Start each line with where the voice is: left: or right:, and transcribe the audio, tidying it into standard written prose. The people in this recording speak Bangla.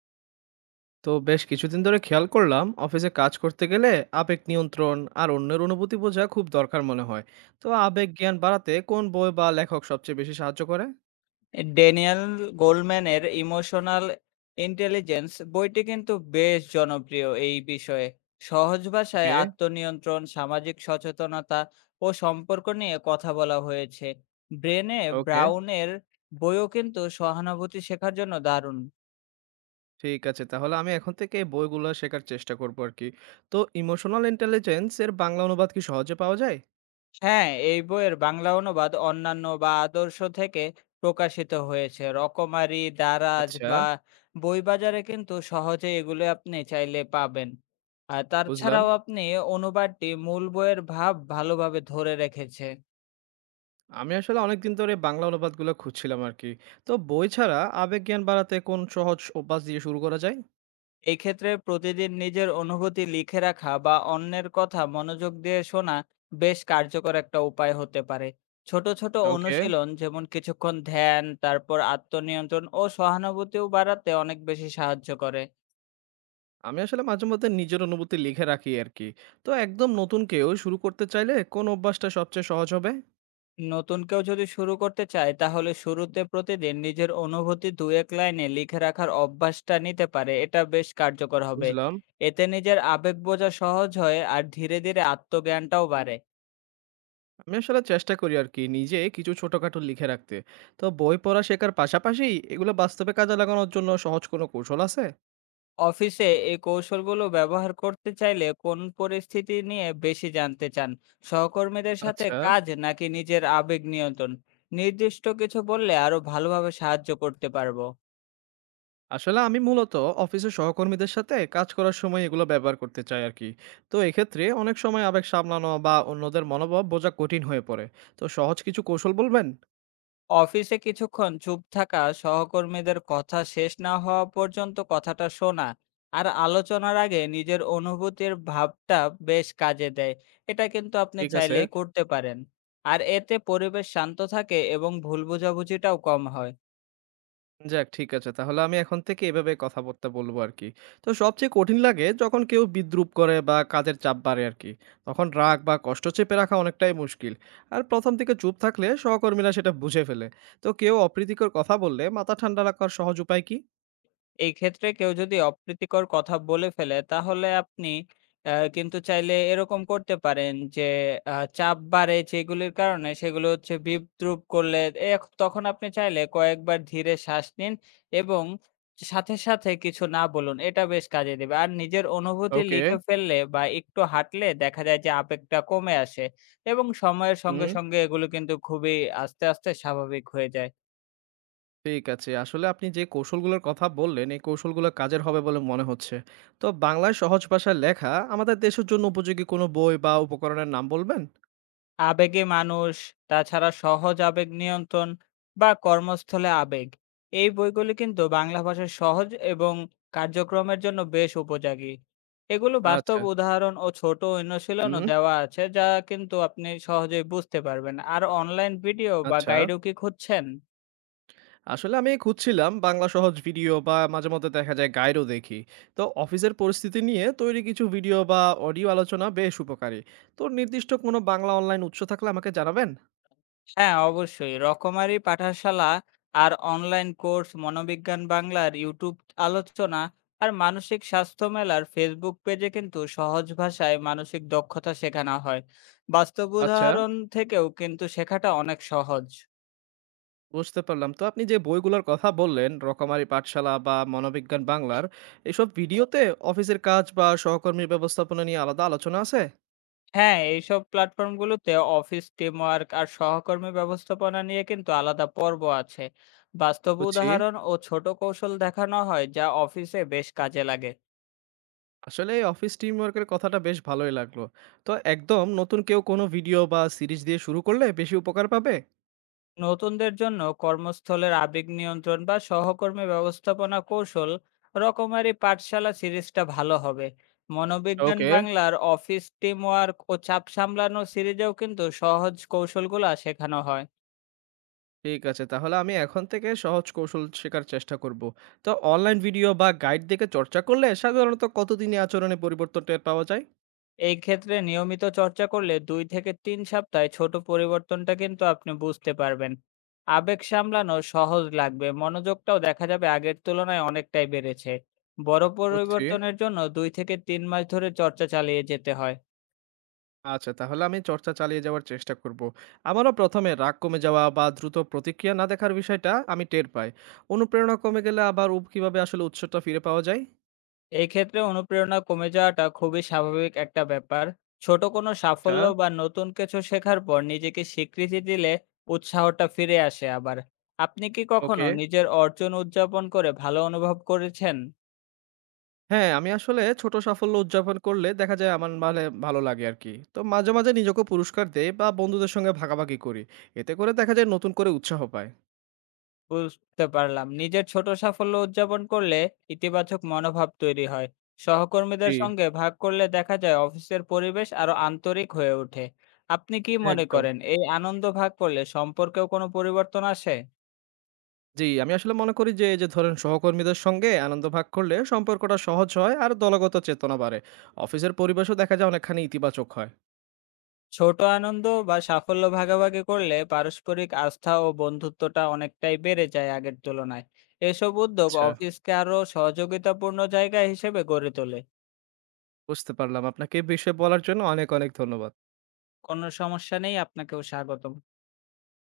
right: তো বেশ কিছুদিন ধরে খেয়াল করলাম অফিসে কাজ করতে গেলে আবেগ নিয়ন্ত্রণ আর অন্যের অনুভূতি বোঝা খুব দরকার মনে হয়। তো আবেগ জ্ঞান বাড়াতে কোন বই বা লেখক সবচেয়ে বেশি সাহায্য করে?
left: ড্যানিয়েল গোল্ডম্যানের ইমোশনাল ইন্টেলিজেন্স বইটি কিন্তু বেশ জনপ্রিয় এই বিষয়ে সহজ ভাষায়
right: ওকে।
left: আত্মনিয়ন্ত্রণ সামাজিক সচেতনতা ও সম্পর্ক নিয়ে কথা বলা হয়েছে ব্রেনে
right: ওকে,
left: ব্রাউনের বইও কিন্তু সহানুভূতি শেখার জন্য দারুণ।
right: ঠিক আছে, তাহলে আমি এখন থেকে এই বইগুলো শেখার চেষ্টা করব আর কি। তো ইমোশনাল ইন্টেলিজেন্স এর বাংলা অনুবাদ কি সহজে পাওয়া যায়?
left: হ্যাঁ, এই বইয়ের বাংলা অনুবাদ অন্যান্য বা আদর্শ থেকে প্রকাশিত হয়েছে। রকমারি, দারাজ
right: আচ্ছা।
left: বা বইবাজারে কিন্তু সহজে এগুলো আপনি চাইলে পাবেন। আর
right: বুঝলাম।
left: তাছাড়াও আপনি অনুবাদটি মূল বইয়ের ভাব ভালোভাবে ধরে রেখেছে।
right: আমি আসলে অনেকদিন ধরে বাংলা অনুবাদগুলো খুঁজছিলাম আর কি। তো বই ছাড়া আবেগ জ্ঞান বাড়াতে কোন সহজ অভ্যাস দিয়ে শুরু করা যায়?
left: এই ক্ষেত্রে প্রতিদিন নিজের অনুভূতি লিখে রাখা বা অন্যের কথা মনোযোগ দিয়ে শোনা বেশ কার্যকর একটা উপায় হতে পারে। ছোট ছোট
right: ওকে।
left: অনুশীলন যেমন কিছুক্ষণ ধ্যান তারপর আত্মনিয়ন্ত্রণ ও সহানুভূতিও বাড়াতে অনেক বেশি সাহায্য করে।
right: আমি আসলে মাঝেমধ্যে নিজের অনুভূতি লিখে রাখি আর কি। তো একদম নতুন কেউ শুরু করতে চাইলে কোন অভ্যাসটা সবচেয়ে সহজ হবে?
left: নতুন কেউ যদি শুরু করতে চায় তাহলে শুরুতে প্রতিদিন নিজের অনুভূতি দু এক লাইনে লিখে রাখার অভ্যাসটা নিতে পারে, এটা বেশ কার্যকর হবে।
right: বুঝলাম।
left: এতে নিজের আবেগ বোঝা সহজ হয় আর ধীরে ধীরে আত্মজ্ঞানটাও বাড়ে।
right: আমি আসলে চেষ্টা করি আর কি নিজে কিছু ছোটখাটো লিখে রাখতে। তো বই পড়া শেখার পাশাপাশি এগুলো বাস্তবে কাজে লাগানোর জন্য সহজ কোনো কৌশল আছে?
left: অফিসে এই কৌশলগুলো ব্যবহার করতে চাইলে কোন পরিস্থিতি নিয়ে বেশি জানতে চান, সহকর্মীদের সাথে
right: আচ্ছা।
left: কাজ নাকি নিজের আবেগ নিয়ন্ত্রণ? নির্দিষ্ট কিছু বললে আরো ভালোভাবে সাহায্য করতে পারবো।
right: আসলে আমি মূলত অফিসের সহকর্মীদের সাথে কাজ করার সময় এগুলো ব্যবহার করতে চাই আর কি। তো এক্ষেত্রে অনেক সময় আবেগ সামলানো বা অন্যদের মনোভাব বোঝা কঠিন হয়ে পড়ে। তো সহজ কিছু কৌশল বলবেন?
left: অফিসে কিছুক্ষণ চুপ থাকা, সহকর্মীদের কথা শেষ না হওয়া পর্যন্ত কথাটা শোনা, আর আলোচনার আগে নিজের অনুভূতির ভাবটা বেশ কাজে দেয়। এটা কিন্তু আপনি
right: ঠিক আছে।
left: চাইলেই করতে পারেন। আর এতে পরিবেশ শান্ত থাকে এবং ভুল বোঝাবুঝিটাও কম হয়।
right: যাক, ঠিক আছে। তাহলে আমি এখন থেকে এভাবে কথাবার্তা বলবো আরকি। তো সবচেয়ে কঠিন লাগে যখন কেউ বিদ্রূপ করে বা কাজের চাপ বাড়ে আরকি। তখন রাগ বা কষ্ট চেপে রাখা অনেকটাই মুশকিল। আর ১ম থেকে চুপ থাকলে সহকর্মীরা সেটা বুঝে ফেলে। তো কেউ অপ্রীতিকর কথা বললে মাথা ঠান্ডা রাখার সহজ উপায় কি?
left: এই ক্ষেত্রে কেউ যদি অপ্রীতিকর কথা বলে ফেলে তাহলে আপনি কিন্তু চাইলে এরকম করতে পারেন যে চাপ বাড়ে যেগুলির কারণে সেগুলো হচ্ছে বিদ্রূপ করলে তখন আপনি চাইলে কয়েকবার ধীরে শ্বাস নিন এবং সাথে, সাথে কিছু না বলুন। এটা বেশ কাজে দেবে। আর নিজের অনুভূতি
right: ওকে।
left: লিখে ফেললে বা একটু হাঁটলে দেখা যায় যে আবেগটা কমে আসে এবং সময়ের সঙ্গে,
right: হুম।
left: সঙ্গে এগুলো কিন্তু খুবই আস্তে, আস্তে স্বাভাবিক হয়ে যায়।
right: ঠিক আছে। আসলে আপনি যে কৌশলগুলোর কথা বললেন, এই কৌশলগুলো কাজের হবে বলে মনে হচ্ছে। তো বাংলায় সহজ ভাষায় লেখা আমাদের দেশের জন্য উপযোগী কোনো বই বা উপকরণের নাম বলবেন?
left: আবেগে মানুষ, তাছাড়া সহজ আবেগ নিয়ন্ত্রণ বা কর্মস্থলে আবেগ। এই বইগুলি কিন্তু বাংলা ভাষায় সহজ এবং কার্যক্রমের জন্য বেশ উপযোগী। এগুলো বাস্তব
right: আচ্ছা।
left: উদাহরণ ও ছোট অনুশীলনও
right: হুম।
left: দেওয়া আছে যা কিন্তু আপনি সহজেই বুঝতে পারবেন। আর অনলাইন ভিডিও বা
right: আচ্ছা।
left: গাইডও কি খুঁজছেন?
right: আসলে আমি খুঁজছিলাম বাংলা সহজ ভিডিও বা মাঝে মধ্যে দেখা যায় গাইডও দেখি। তো অফিসের পরিস্থিতি নিয়ে তৈরি কিছু ভিডিও বা অডিও আলোচনা বেশ উপকারী। তো নির্দিষ্ট কোনো বাংলা অনলাইন উৎস থাকলে আমাকে জানাবেন।
left: হ্যাঁ, অবশ্যই। রকমারি পাঠশালা আর অনলাইন কোর্স, মনোবিজ্ঞান বাংলার ইউটিউব আলোচনা আর মানসিক স্বাস্থ্য মেলার ফেসবুক পেজে কিন্তু সহজ ভাষায় মানসিক দক্ষতা শেখানো হয়। বাস্তব
right: আচ্ছা।
left: উদাহরণ থেকেও কিন্তু শেখাটা অনেক সহজ।
right: বুঝতে পারলাম। তো আপনি যে বইগুলোর কথা বললেন রকমারি পাঠশালা বা মনোবিজ্ঞান বাংলার, এসব ভিডিওতে অফিসের কাজ বা সহকর্মীর ব্যবস্থাপনা নিয়ে আলাদা আলোচনা আছে?
left: হ্যাঁ, এইসব প্ল্যাটফর্মগুলোতে অফিস টিমওয়ার্ক আর সহকর্মী ব্যবস্থাপনা নিয়ে কিন্তু আলাদা পর্ব আছে। বাস্তব
right: বুঝছি।
left: উদাহরণ ও ছোট কৌশল দেখানো হয় যা অফিসে বেশ কাজে লাগে।
right: আসলে এই অফিস টিম ওয়ার্কের কথাটা বেশ ভালোই লাগলো। তো একদম নতুন কেউ কোনো ভিডিও বা সিরিজ দিয়ে শুরু করলে বেশি উপকার পাবে?
left: নতুনদের জন্য কর্মস্থলের আবেগ নিয়ন্ত্রণ বা সহকর্মী ব্যবস্থাপনা কৌশল, রকমারি পাঠশালা সিরিজটা ভালো হবে। মনোবিজ্ঞান
right: ওকে।
left: বাংলার অফিস টিম ওয়ার্ক ও চাপ সামলানো সিরিজেও কিন্তু সহজ কৌশলগুলা শেখানো হয়।
right: ঠিক আছে। তাহলে আমি এখন থেকে সহজ কৌশল শেখার চেষ্টা করব। তো অনলাইন ভিডিও বা গাইড দেখে চর্চা করলে সাধারণত কতদিনে আচরণে পরিবর্তন টের পাওয়া যায়?
left: এই ক্ষেত্রে নিয়মিত চর্চা করলে 2 থেকে 3 সপ্তাহে ছোট পরিবর্তনটা কিন্তু আপনি বুঝতে পারবেন। আবেগ সামলানো সহজ লাগবে, মনোযোগটাও দেখা যাবে আগের তুলনায় অনেকটাই বেড়েছে। বড়
right: বুঝছি।
left: পরিবর্তনের জন্য 2 থেকে 3 মাস ধরে চর্চা চালিয়ে যেতে হয়।
right: আচ্ছা, তাহলে আমি চর্চা চালিয়ে যাওয়ার চেষ্টা করব। আমারও প্রথমে রাগ কমে যাওয়া বা দ্রুত প্রতিক্রিয়া না দেখার বিষয়টা আমি টের পাই। অনুপ্রেরণা কমে গেলে আবার কিভাবে আসলে উৎসটা ফিরে পাওয়া যায়?
left: এক্ষেত্রে অনুপ্রেরণা কমে যাওয়াটা খুবই স্বাভাবিক একটা ব্যাপার। ছোট কোনো
right: আচ্ছা।
left: সাফল্য বা নতুন কিছু শেখার পর নিজেকে স্বীকৃতি দিলে উৎসাহটা ফিরে আসে আবার। আপনি কি কখনো
right: ওকে।
left: নিজের অর্জন উদযাপন করে ভালো অনুভব করেছেন?
right: হ্যাঁ, আমি আসলে ছোট সাফল্য উদযাপন করলে দেখা যায় আমার মানে ভালো লাগে আরকি। তো মাঝে, মাঝে নিজেকেও পুরস্কার দেই বা বন্ধুদের সঙ্গে ভাগাভাগি করি। এতে করে দেখা যায় নতুন করে উৎসাহ পায়।
left: বুঝতে পারলাম। নিজের ছোট সাফল্য উদযাপন করলে ইতিবাচক মনোভাব তৈরি হয়।
right: জি।
left: সহকর্মীদের সঙ্গে ভাগ করলে দেখা যায় অফিসের পরিবেশ আরো আন্তরিক হয়ে ওঠে। আপনি কি মনে
right: একদম।
left: করেন এই আনন্দ ভাগ করলে সম্পর্কেও কোনো পরিবর্তন আসে?
right: জি, আমি আসলে মনে করি যে এই যে ধরেন সহকর্মীদের সঙ্গে আনন্দ ভাগ করলে সম্পর্কটা সহজ হয় আর দলগত চেতনা বাড়ে। অফিসের পরিবেশও দেখা যায় অনেকখানি ইতিবাচক হয়।
left: ছোট আনন্দ বা সাফল্য ভাগাভাগি করলে পারস্পরিক আস্থা ও বন্ধুত্বটা অনেকটাই বেড়ে যায় আগের তুলনায়। এসব উদ্যোগ
right: আচ্ছা,
left: অফিসকে আরো সহযোগিতাপূর্ণ জায়গা হিসেবে গড়ে তোলে।
right: বুঝতে পারলাম। আপনাকে এই বিষয়ে বলার জন্য অনেক, অনেক ধন্যবাদ।
left: কোনো সমস্যা নেই, আপনাকেও স্বাগতম।